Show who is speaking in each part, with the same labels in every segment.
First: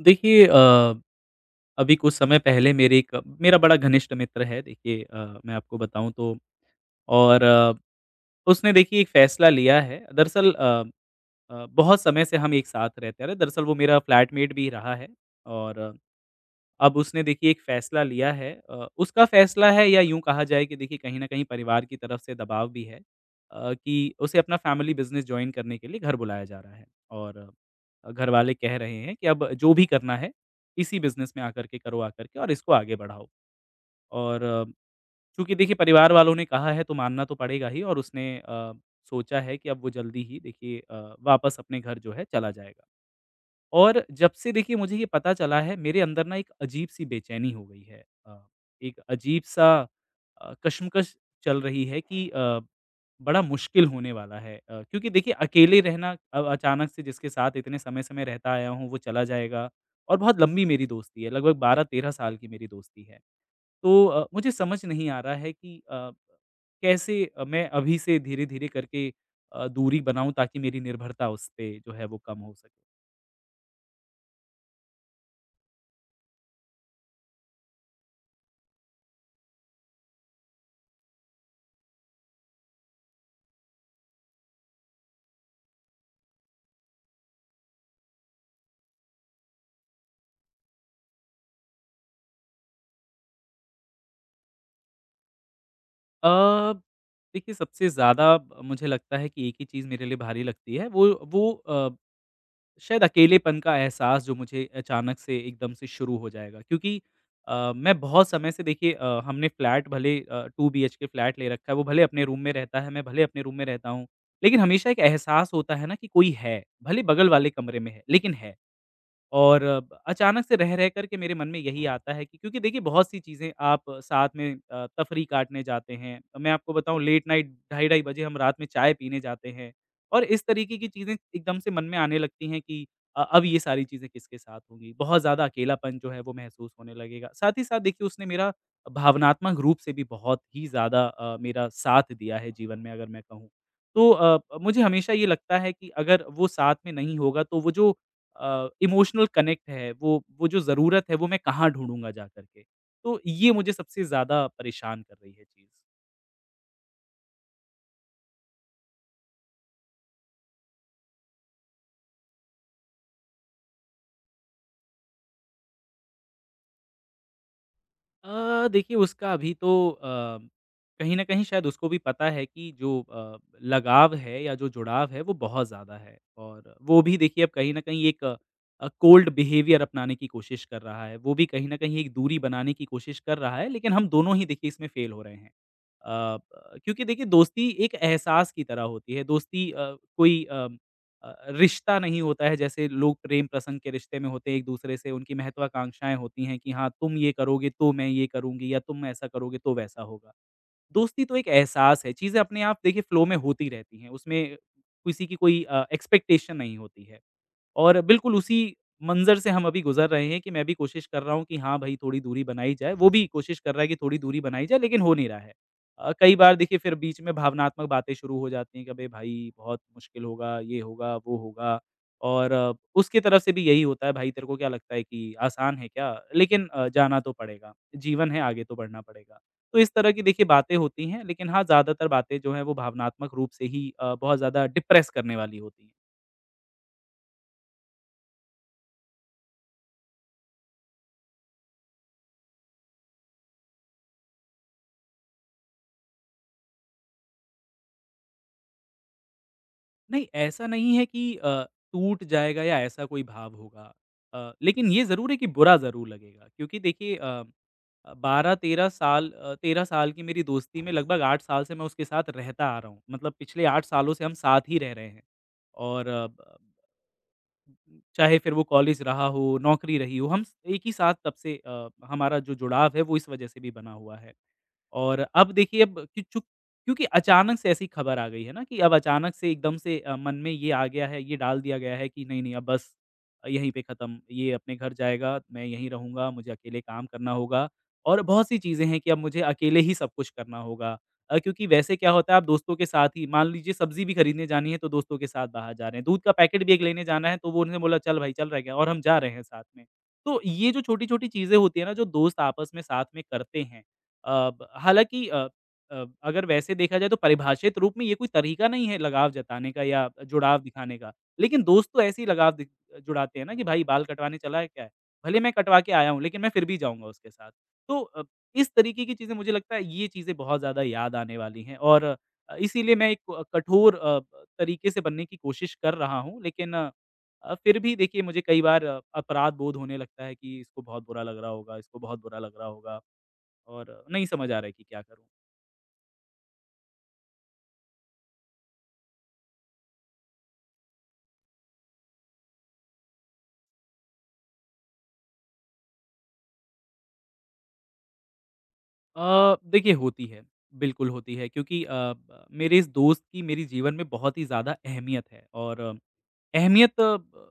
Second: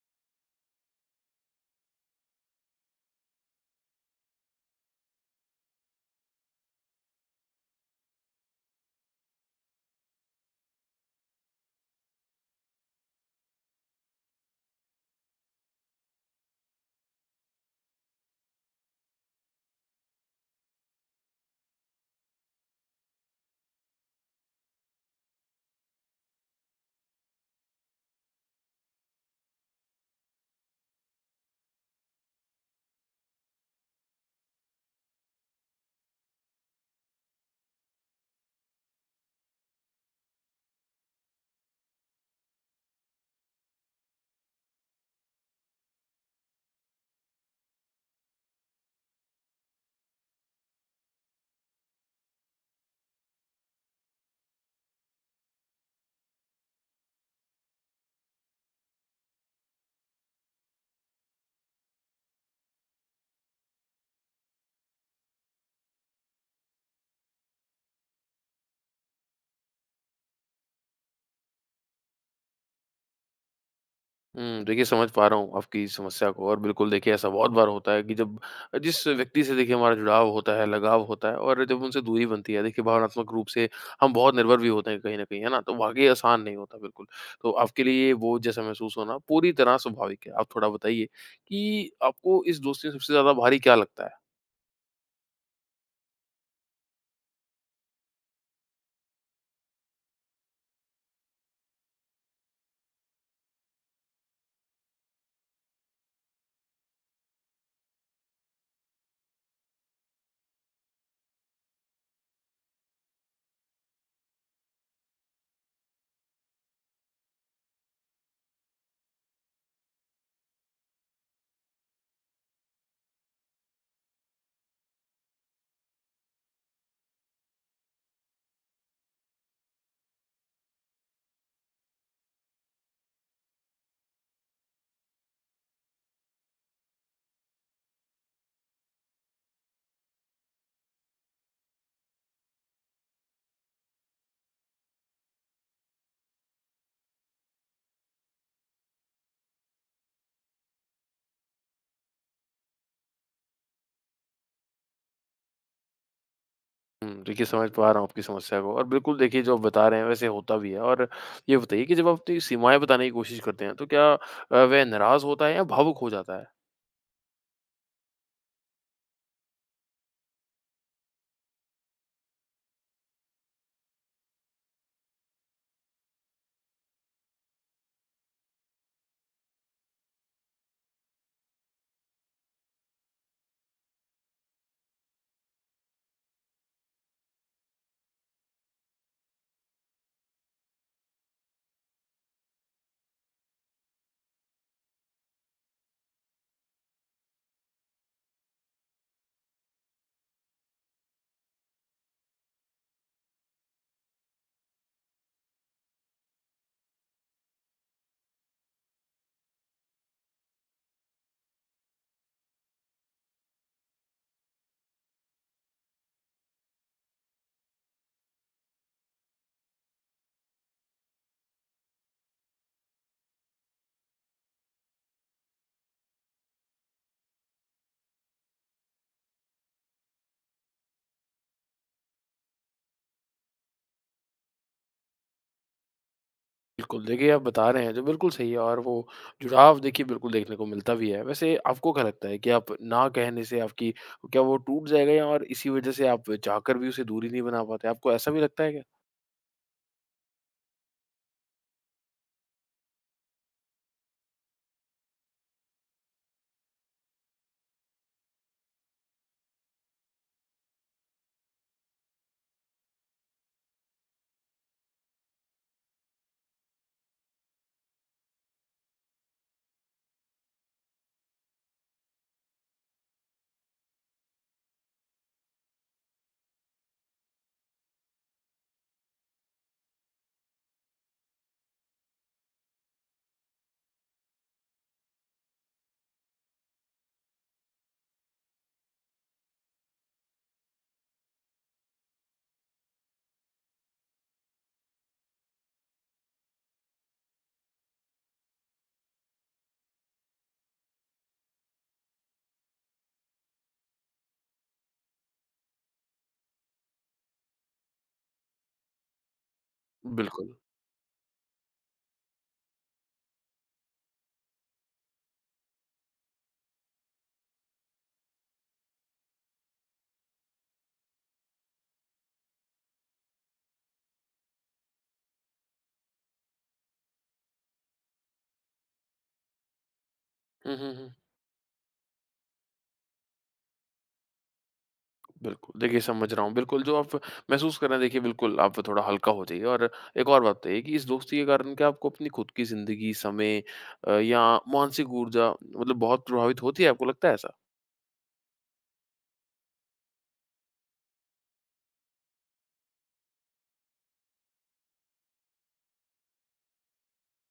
Speaker 1: देखिए अभी कुछ समय पहले मेरे एक मेरा बड़ा घनिष्ठ मित्र है। देखिए मैं आपको बताऊँ तो और अ, उसने देखिए एक फ़ैसला लिया है दरअसल। बहुत समय से हम एक साथ रहते आ रहे, दरअसल वो मेरा फ्लैटमेट भी रहा है। और अब उसने देखिए एक फ़ैसला लिया है। उसका फ़ैसला है, या यूँ कहा जाए कि देखिए कहीं न कहीं परिवार की तरफ से दबाव भी है कि उसे अपना फ़ैमिली बिज़नेस जॉइन करने के लिए घर बुलाया जा रहा है। और घरवाले कह रहे हैं कि अब जो भी करना है, इसी बिज़नेस में आकर के करो आकर के और इसको आगे बढ़ाओ। और चूँकि देखिए परिवार वालों ने कहा है तो मानना तो पड़ेगा ही। और उसने सोचा है कि अब वो जल्दी ही देखिए वापस अपने घर जो है चला जाएगा। और जब से देखिए मुझे ये पता चला है मेरे अंदर ना एक अजीब-सी बेचैनी हो गई है। एक अजीब-सा कशमकश चल रही है कि बड़ा मुश्किल होने वाला है। क्योंकि देखिए अकेले रहना, अचानक से जिसके साथ इतने समय से मैं रहता आया हूँ वो चला जाएगा। और बहुत लंबी मेरी दोस्ती है, लगभग 12-13 साल की मेरी दोस्ती है। तो मुझे समझ नहीं आ रहा है कि कैसे मैं अभी से धीरे-धीरे करके दूरी बनाऊँ ताकि मेरी निर्भरता उस पे जो है वो कम हो सके?
Speaker 2: हुँ, देखिए समझ पा रहा हूँ आपकी समस्या को। और बिल्कुल देखिए ऐसा बहुत बार होता है कि जब जिस व्यक्ति से देखिए हमारा जुड़ाव होता है, लगाव होता है और जब उनसे दूरी बनती है देखिए भावनात्मक रूप से हम बहुत निर्भर भी होते हैं कहीं न कहीं, है ना? तो वाक़ई आसान नहीं होता बिल्कुल। तो आपके लिए वो जैसा महसूस होना पूरी तरह स्वाभाविक है। आप थोड़ा बताइए कि आपको इस दोस्ती में सबसे ज़्यादा भारी क्या लगता है?
Speaker 1: अ, देखिए सबसे ज़्यादा ब मुझे लगता है कि एक ही चीज़ मेरे लिए भारी लगती है। वो अ, शायद अकेलेपन का एहसास जो मुझे अचानक से एकदम से शुरू हो जाएगा, क्योंकि मैं बहुत समय से देखिए हमने फ्लैट भले 2 बीएचके फ्लैट ले रखा है, वो भले अपने रूम में रहता है, मैं भले अपने रूम में रहता हूँ, लेकिन हमेशा एक एहसास होता है ना कि कोई है, भले बगल वाले कमरे में है, लेकिन है। और ब अचानक से रह-रह कर के मेरे मन में यही आता है कि क्योंकि देखिए बहुत-सी चीज़ें आप साथ में तफरी काटने जाते हैं। मैं आपको बताऊँ लेट नाइट 2:30-2:30 बजे हम रात में चाय पीने जाते हैं, और इस तरीके की चीज़ें एकदम से मन में आने लगती हैं कि अब ये सारी चीज़ें किसके साथ होंगी। बहुत ज़्यादा अकेलापन जो है वो महसूस होने लगेगा। साथ ही साथ देखिए उसने मेरा भावनात्मक रूप से भी बहुत ही ज़्यादा मेरा साथ दिया है जीवन में, अगर मैं कहूँ। तो मुझे हमेशा ये लगता है कि अगर वो साथ में नहीं होगा तो वो जो इमोशनल कनेक्ट है, वो जो ज़रूरत है वो मैं कहाँ ढूँढूँगा जा कर के? तो ये मुझे सबसे ज़्यादा परेशान कर रही है चीज़।
Speaker 2: हुँ, देखिए समझ पा रहा हूँ आपकी समस्या को। और बिल्कुल देखिए जो आप बता रहे हैं वैसे होता भी है। और ये बताइए कि जब आप अपनी सीमाएँ बताने की कोशिश करते हैं तो क्या वह नाराज़ होता है या भावुक हो जाता है?
Speaker 1: देखिए उसका अभी तो कहीं न कहीं शायद उसको भी पता है कि जो लगाव है या जो जुड़ाव है वो बहुत ज़्यादा है, और वो भी देखिए अब कहीं न कहीं एक कोल्ड बिहेवियर अपनाने की कोशिश कर रहा है। वो भी कहीं न कहीं एक दूरी बनाने की कोशिश कर रहा है, लेकिन हम दोनों ही देखिए इसमें फ़ेल हो रहे हैं। अ, ब क्योंकि देखिए दोस्ती एक एहसास की तरह होती है। दोस्ती रिश्ता नहीं होता है जैसे लोग प्रेम प्रसंग के रिश्ते में होते हैं। एक दूसरे से उनकी महत्वाकांक्षाएँ होती हैं कि हाँ तुम ये करोगे तो मैं ये करूँगी, या तुम ऐसा करोगे तो वैसा होगा। दोस्ती तो एक एहसास है, चीज़ें अपने आप देखिए फ़्लो में होती रहती हैं, उसमें किसी की कोई एक्सपेक्टेशन नहीं होती है। और बिल्कुल उसी मंज़र से हम अभी गुज़र रहे हैं कि मैं भी कोशिश कर रहा हूँ कि हाँ भाई, थोड़ी दूरी बनाई जाए, वो भी कोशिश कर रहा है कि थोड़ी दूरी बनाई जाए, लेकिन हो नहीं रहा है। कई बार देखिए फिर बीच में भावनात्मक बातें शुरू हो जाती हैं कि अबे भाई, बहुत मुश्किल होगा, ये होगा, वो होगा। और अ, उसकी तरफ से भी यही होता है, भाई तेरे को क्या लगता है कि आसान है क्या? लेकिन जाना तो पड़ेगा, जीवन है आगे तो बढ़ना पड़ेगा। तो इस तरह की देखिए बातें होती हैं, लेकिन हाँ, ज़्यादातर बातें जो हैं वो भावनात्मक रूप से ही बहुत ज़्यादा डिप्रेस करने वाली होती हैं।
Speaker 2: बिल्कुल, देखिए आप बता रहे हैं जो बिल्कुल सही है। और वो जुड़ाव देखिए बिल्कुल देखने को मिलता भी है। वैसे आपको क्या लगता है कि आप ना कहने से आपकी क्या वो टूट जाएगा, या और इसी वज़ह से आप चाहकर भी उसे दूरी नहीं बना पाते? आपको ऐसा भी लगता है क्या?
Speaker 1: नहीं, ऐसा नहीं है कि टूट जाएगा या ऐसा कोई भाव होगा। लेकिन ये ज़रूर है कि बुरा ज़रूर लगेगा, क्योंकि देखिए 13 साल की मेरी दोस्ती में लगभग 8 साल से मैं उसके साथ रहता आ रहा हूँ। मतलब पिछले 8 सालों से हम साथ ही रह रहे हैं। और अ, ब चाहे फिर वो कॉलेज रहा हो, नौकरी रही हो, हम स एक ही साथ तब से, हमारा जो जुड़ाव है वो इस वजह से भी बना हुआ है। और अब देखिए अब कि चूक क्योंकि अचानक से ऐसी खबर आ गई है ना कि अब अचानक से एकदम से मन में ये आ गया है, ये डाल दिया गया है कि नहीं, नहीं अब बस यहीं पे खत्म, ये अपने घर जाएगा, मैं यहीं रहूँगा, मुझे अकेले काम करना होगा, और बहुत सी चीज़ें हैं कि अब मुझे अकेले ही सब कुछ करना होगा। क्योंकि वैसे क्या होता है आप दोस्तों के साथ ही मान लीजिए सब्ज़ी भी खरीदने जानी है तो दोस्तों के साथ बाहर जा रहे हैं, दूध का पैकेट भी एक लेने जाना है तो वो उन्होंने बोला चल भाई चल रह गया और हम जा रहे हैं साथ में। तो ये जो छोटी-छोटी चीज़ें होती है ना जो दोस्त आपस में साथ में करते हैं। अ, ब हालाँकि अ अ, अगर वैसे देखा जाए तो परिभाषित रूप में ये कोई तरीका नहीं है लगाव जताने का या
Speaker 2: बिल्कुल।
Speaker 1: जुड़ाव दिखाने का। लेकिन दोस्त तो ऐसे ही लगाव दि जुड़ाते हैं ना कि भाई बाल कटवाने चला है क्या है? भले मैं कटवा के आया हूँ लेकिन मैं फिर भी जाऊँगा उसके साथ। तो इस तरीके की चीज़ें मुझे लगता है ये चीज़ें बहुत ज़्यादा याद आने वाली हैं। और इसीलिए मैं एक क कठोर अ, ब तरीके से बनने की कोशिश कर रहा हूँ। फिर भी देखिए मुझे कई बार अपराध बोध होने लगता है कि
Speaker 2: हुँ,
Speaker 1: इसको
Speaker 2: हुँ,
Speaker 1: बहुत
Speaker 2: हुँ।
Speaker 1: बुरा लग रहा होगा, इसको बहुत बुरा लग रहा होगा। और नहीं समझ आ रहा है कि क्या करूँ?
Speaker 2: बिल्कुल, देखिए समझ रहा हूँ। बिल्कुल, जो आप महसूस कर रहे हैं देखिए बिल्कुल आप थोड़ा हल्का हो जाइए। और एक और बात बताइए कि इस दोस्ती के कारण क्या आपको अपनी खुद की ज़िंदगी, समय या मानसिक ऊर्जा मतलब बहुत प्रभावित होती है, आपको लगता है ऐसा?
Speaker 1: देखिए होती है, बिल्कुल होती है, क्योंकि अ, ब मेरे इस दोस्त की मेरे जीवन में बहुत ही ज़्यादा अहमियत है। और अहमियत अ, ब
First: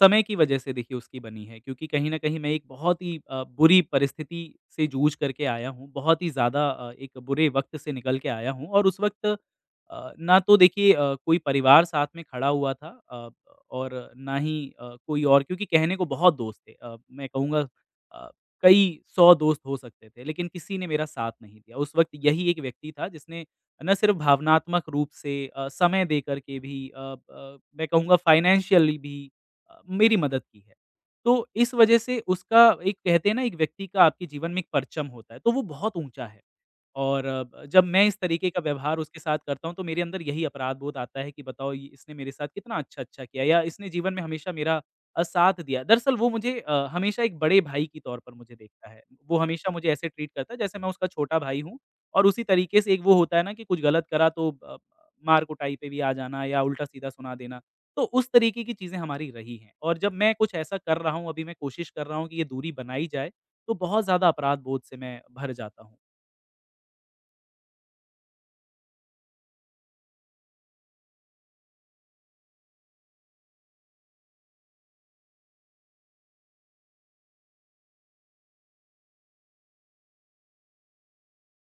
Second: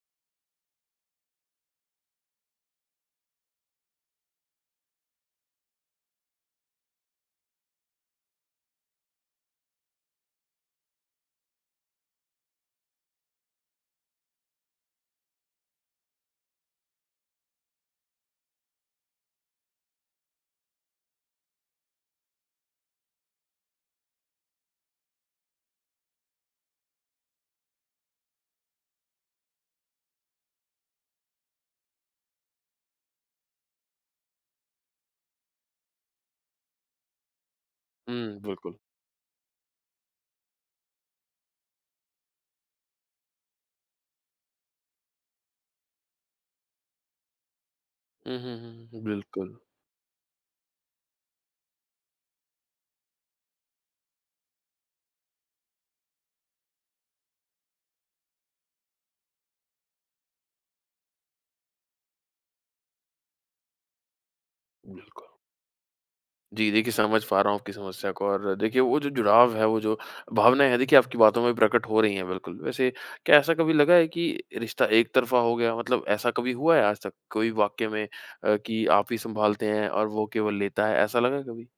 Speaker 1: समय की वजह से देखिए उसकी बनी है, क्योंकि कहीं न कहीं मैं एक बहुत ही बुरी परिस्थिति से जूझ करके आया हूँ, बहुत ही ज़्यादा एक बुरे वक़्त से निकल के आया हूँ। और उस वक़्त ना तो देखिए कोई परिवार साथ में खड़ा हुआ था, और ना ही कोई और, क्योंकि कहने को बहुत दोस्त थे। मैं कहूँगा अ कई 100 दोस्त हो सकते थे, लेकिन किसी ने मेरा साथ नहीं दिया। उस वक़्त यही एक व्यक्ति था जिसने ना सिर्फ़ भावनात्मक रूप से समय दे कर के भी, मैं कहूँगा फ़ाइनेंशियली भी मेरी मदद की है। तो इस वजह से उसका एक, कहते हैं ना एक व्यक्ति का आपके जीवन में एक परचम होता है, तो वो बहुत ऊँचा है। और जब मैं इस
Speaker 2: हुँ,
Speaker 1: तरीके का
Speaker 2: बिल्कुल।
Speaker 1: व्यवहार उसके साथ करता हूँ, तो मेरे अंदर यही अपराध बोध आता है कि बताओ ये इसने मेरे साथ कितना अच्छा-अच्छा किया, या इसने जीवन में हमेशा मेरा साथ दिया। दरअसल वो मुझे हमेशा एक बड़े भाई के तौर पर
Speaker 2: हुँ, हुँ,
Speaker 1: मुझे
Speaker 2: हुँ,
Speaker 1: देखता
Speaker 2: हुँ।
Speaker 1: है। वो
Speaker 2: बिल्कुल,
Speaker 1: हमेशा मुझे ऐसे ट्रीट करता है जैसे मैं उसका छोटा भाई हूँ, और उसी तरीके से एक वो होता है ना कि कुछ गलत करा तो मार-कुटाई पे भी आ जाना या उल्टा-सीधा सुना देना। तो उस तरीके की चीज़ें हमारी रही हैं, और जब मैं कुछ ऐसा कर रहा हूँ, अभी मैं कोशिश कर रहा हूँ कि ये दूरी बनाई जाए, तो बहुत ज़्यादा अपराध बोध से मैं
Speaker 2: बिल्कुल।
Speaker 1: भर जाता हूँ।
Speaker 2: जी, देखिए समझ पा रहा हूँ आपकी समस्या को। और देखिए वो जो जुड़ाव है, वो जो भावनाएँ हैं देखिए आपकी बातों में प्रकट हो रही हैं बिल्कुल। वैसे क्या ऐसा कभी लगा है कि रिश्ता एक तरफ़ा हो गया? मतलब ऐसा कभी हुआ है आज तक कोई वाक़ये में, कि आप ही सँभालते हैं और वो केवल लेता है, ऐसा लगा है कभी?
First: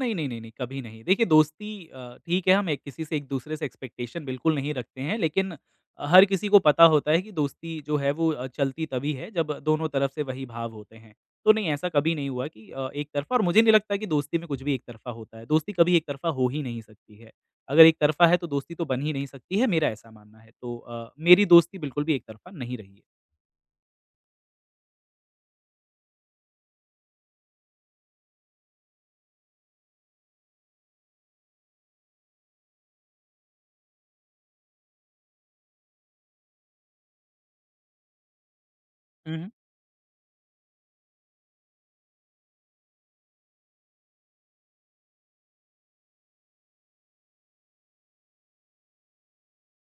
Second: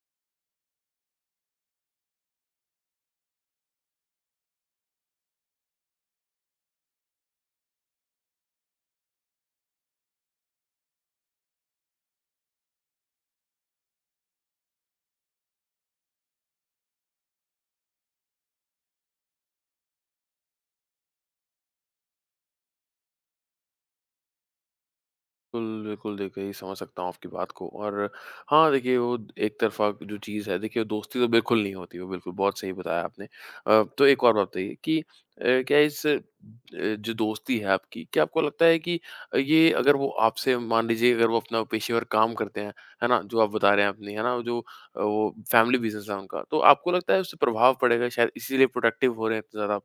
Speaker 1: नहीं, नहीं, नहीं, नहीं, कभी नहीं। देखिए दोस्ती, ठीक है हम एक किसी से एक-दूसरे से एक्सपेक्टेशन बिल्कुल नहीं रखते हैं, लेकिन हर किसी को पता होता है कि दोस्ती जो है वो चलती तभी है जब दोनों तरफ से वही भाव होते हैं। तो नहीं, ऐसा कभी नहीं हुआ कि एक तरफ़ा, और मुझे नहीं लगता कि दोस्ती में कुछ भी एक तरफ़ा होता है। दोस्ती कभी एक तरफ़ा हो ही नहीं सकती है। अगर एक तरफ़ा है तो दोस्ती तो बन ही नहीं सकती है, मेरा ऐसा मानना है। तो मेरी दोस्ती बिल्कुल भी एक तरफ़ा नहीं रही
Speaker 2: बिल्कुल, बिल्कुल देखिए ये समझ सकता हूँ आपकी बात को। और हाँ, देखिए वो एक तरफ़ा जो चीज़ है देखिए वो दोस्ती तो बिल्कुल नहीं होती, वो बिल्कुल बहुत सही बताया आपने। तो एक और बात बताइए कि क्या इस जो दोस्ती है आपकी, क्या आपको लगता है कि
Speaker 1: है।
Speaker 2: ये अगर वो आपसे, मान लीजिए अगर वो अपना पेशेवर काम करते हैं, है ना? जो आप बता रहे हैं अपनी, है ना? जो वो फैमिली बिज़नेस है उनका, तो आपको लगता है उससे प्रभाव पड़ेगा, शायद इसीलिए प्रोडक्टिव हो रहे हैं इतने ज़्यादा आप?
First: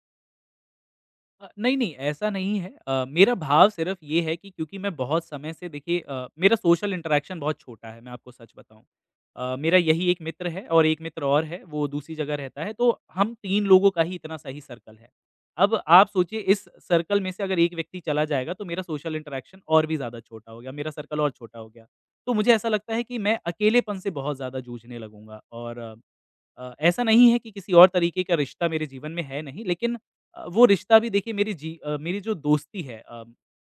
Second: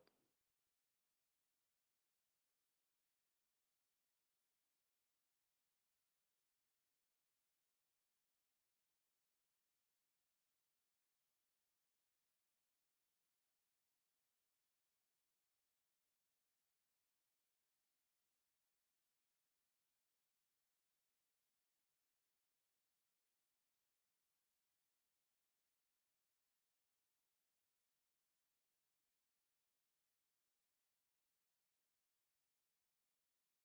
Speaker 1: नहीं, नहीं ऐसा नहीं है। मेरा भाव सिर्फ़ ये है कि क्योंकि मैं बहुत समय से देखिए मेरा सोशल इंटरैक्शन बहुत छोटा है, मैं आपको सच बताऊँ। मेरा यही एक मित्र है और एक मित्र और है, वो दूसरी जगह रहता है, तो हम 3 लोगों का ही इतना सही सर्कल है। अब आप सोचिए इस सर्कल में से अगर एक व्यक्ति चला जाएगा, तो मेरा सोशल इंटरैक्शन और भी ज़्यादा छोटा हो गया, मेरा सर्कल और छोटा हो गया। तो मुझे ऐसा लगता है कि मैं अकेलेपन से बहुत ज़्यादा जूझने लगूँगा। और ऐसा नहीं है कि किसी और तरीके का रिश्ता मेरे जीवन में है नहीं, लेकिन वो रिश्ता भी देखिए मेरी जो दोस्ती है,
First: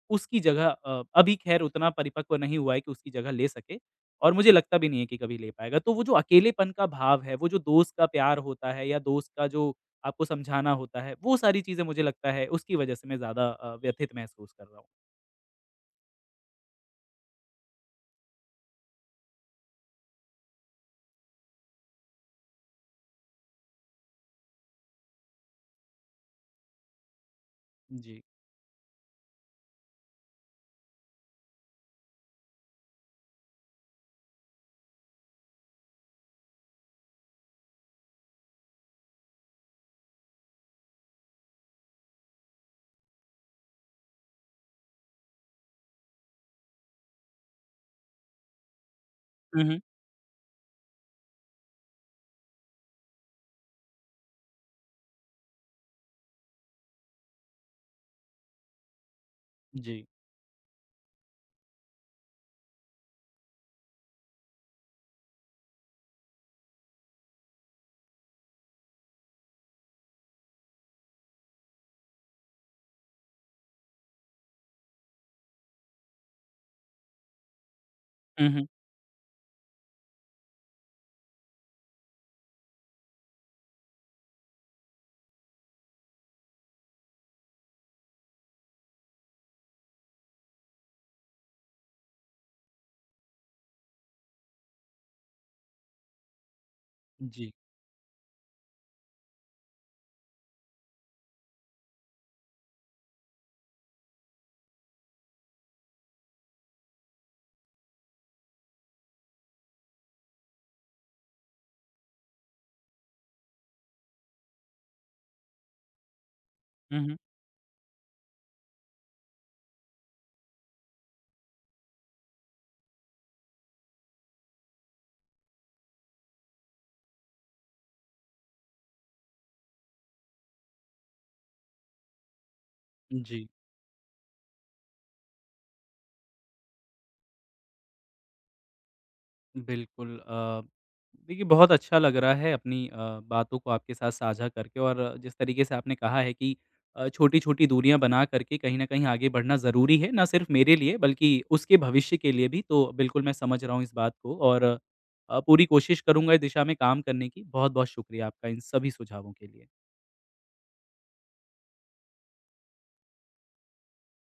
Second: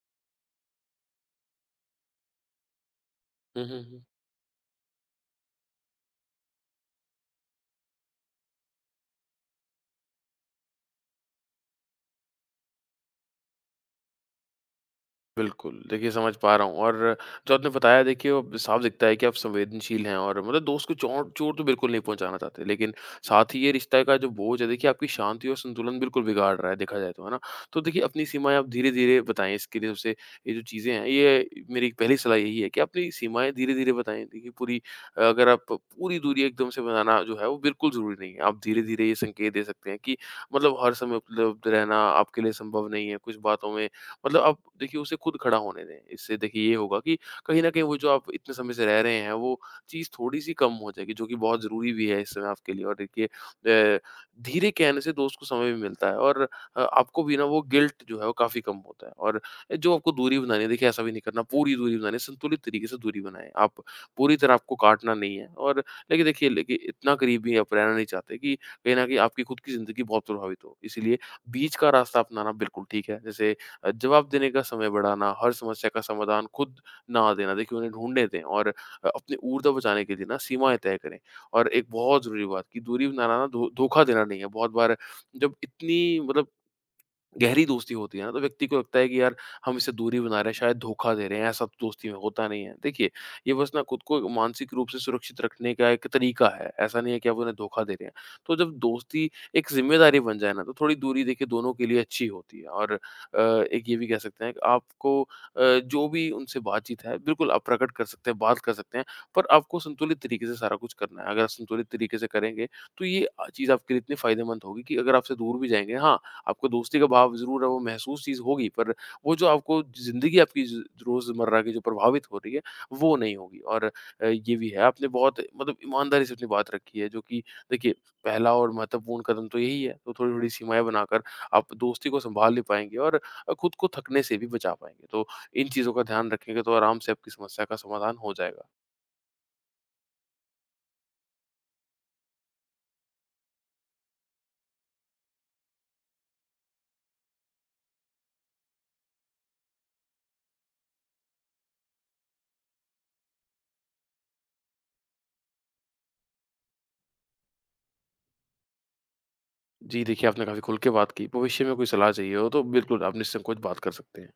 Speaker 1: उसकी जगह अभी ख़ैर उतना परिपक्व नहीं हुआ है कि उसकी जगह ले
Speaker 2: हुँ,
Speaker 1: सके,
Speaker 2: हुँ, हुँ।
Speaker 1: और मुझे लगता भी नहीं है कि कभी ले पाएगा। तो वो जो अकेलेपन का भाव है, वो जो दोस्त का प्यार होता है या दोस्त का जो आपको समझाना होता है, वो सारी चीज़ें मुझे लगता है उसकी वजह से मैं ज़्यादा व्यथित महसूस कर रहा हूँ।
Speaker 2: बिल्कुल, देखिए समझ पा रहा हूँ। और जो आपने बताया देखिए वो साफ दिखता है कि आप संवेदनशील हैं और मतलब दोस्त को चोट चोट तो बिल्कुल नहीं पहुँचाना चाहते। लेकिन साथ ही ये रिश्ते का जो बोझ है देखिए आपकी शांति और संतुलन बिल्कुल बिगाड़ रहा है देखा जाए तो, है ना? तो देखिए
Speaker 1: जी।
Speaker 2: अपनी सीमाएँ आप धीरे-धीरे बताएँ, इसके लिए सबसे ये जो चीज़ें हैं ये मेरी पहली सलाह यही है कि अपनी सीमाएँ धीरे-धीरे बताएँ। देखिए पूरी अगर आप पूरी दूरी एकदम से बनाना जो है वो बिल्कुल ज़रूरी नहीं है। आप धीरे-धीरे ये संकेत दे सकते हैं कि मतलब हर समय उपलब्ध रहना आपके लिए संभव नहीं है। कुछ बातों में मतलब आप देखिए उसे खुद खड़ा होने दें। इससे देखिए ये होगा कि कहीं न कहीं वो जो आप इतने समय से रह रहे हैं वो
Speaker 1: हुँ, हुँ।
Speaker 2: चीज़ थोड़ी-सी कम हो जाएगी, जो कि बहुत ज़रूरी भी है इस समय आपके लिए। और देखिए धीरे कहने से दोस्त को समय भी मिलता है और आपको भी ना वो गिल्ट जो है वो काफ़ी कम होता है। और जो
Speaker 1: जी।
Speaker 2: आपको दूरी बनानी है देखिए ऐसा भी नहीं करना पूरी दूरी बनानी है, संतुलित तरीके से दूरी बनाएँ। आप पूरी तरह आपको काटना नहीं है। और लेकिन देखिए लेकिन इतना करीब भी आप रहना नहीं चाहते कि कहीं न कहीं आपकी खुद की ज़िंदगी बहुत प्रभावित हो। इसीलिए बीच का रास्ता अपनाना बिल्कुल ठीक है। जैसे जवाब देने का समय बढ़ाना, हर समस्या का समाधान खुद ना देना, देखिए उन्हें ढूँढने दें।
Speaker 1: हुँ,
Speaker 2: और
Speaker 1: हुँ।
Speaker 2: अपनी ऊर्जा बचाने के लिए ना सीमाएँ तय करें। और एक बहुत ज़रूरी बात कि दूरी बनाना ना धो धोखा देना नहीं है। बहुत बार जब इतनी मतलब गहरी दोस्ती होती है ना तो व्यक्ति को लगता है कि यार हम इससे दूरी बना रहे हैं, शायद धोखा दे रहे हैं। ऐसा तो दोस्ती में होता नहीं है देखिए, ये बस ना खुद को मानसिक रूप से सुरक्षित रखने का एक तरीका है। ऐसा नहीं है कि आप
Speaker 1: जी।
Speaker 2: उन्हें धोखा दे रहे हैं। तो जब दोस्ती एक जिम्मेदारी बन जाए ना तो थोड़ी दूरी देखिए दोनों के लिए अच्छी होती है। और एक ये भी कह सकते हैं कि आपको जो भी उनसे बातचीत है बिल्कुल आप प्रकट कर सकते हैं, बात कर सकते हैं, पर आपको संतुलित तरीके से सारा कुछ करना है। अगर आप संतुलित तरीके से करेंगे तो ये चीज़ आपके लिए इतनी फायदेमंद होगी कि अगर आपसे दूर भी जाएंगे, हाँ आपको दोस्ती
Speaker 1: हुँ,
Speaker 2: का
Speaker 1: हुँ।
Speaker 2: भाव ज़रूर है वो महसूस चीज़ होगी, पर वो जो आपको ज़िंदगी आपकी ज रोज़मर्रा की जो प्रभावित हो रही है, वो नहीं होगी। और ये भी है आपने बहुत मतलब ईमानदारी से अपनी बात रखी है, जो कि देखिए पहला और महत्वपूर्ण कदम तो यही है। तो थोड़ी-थोड़ी सीमाएँ बनाकर आप दोस्ती को सँभाल भी पाएँगे और
Speaker 1: जी।
Speaker 2: खुद को थकने से भी बचा पाएँगे। तो इन चीज़ों का ध्यान रखेंगे तो आराम से आपकी समस्या का समाधान हो जाएगा।
Speaker 1: बिल्कुल। देखिए बहुत अच्छा लग रहा है अपनी बातों को आपके साथ साझा करके, और जिस तरीके से आपने कहा है कि छोटी-छोटी दूरियां बना करके कहीं न कहीं आगे बढ़ना ज़रूरी है, ना सिर्फ मेरे लिए बल्कि उसके भविष्य के लिए भी। तो बिल्कुल मैं समझ रहा हूँ इस बात को, और पूरी कोशिश करूँगा इस दिशा में काम करने की। बहुत-बहुत शुक्रिया आपका इन सभी सुझावों के लिए।
Speaker 2: जी, देखिए आपने काफ़ी खुल के बात की। भविष्य में कोई सलाह चाहिए हो तो बिल्कुल आप निसंकोच बात कर सकते हैं।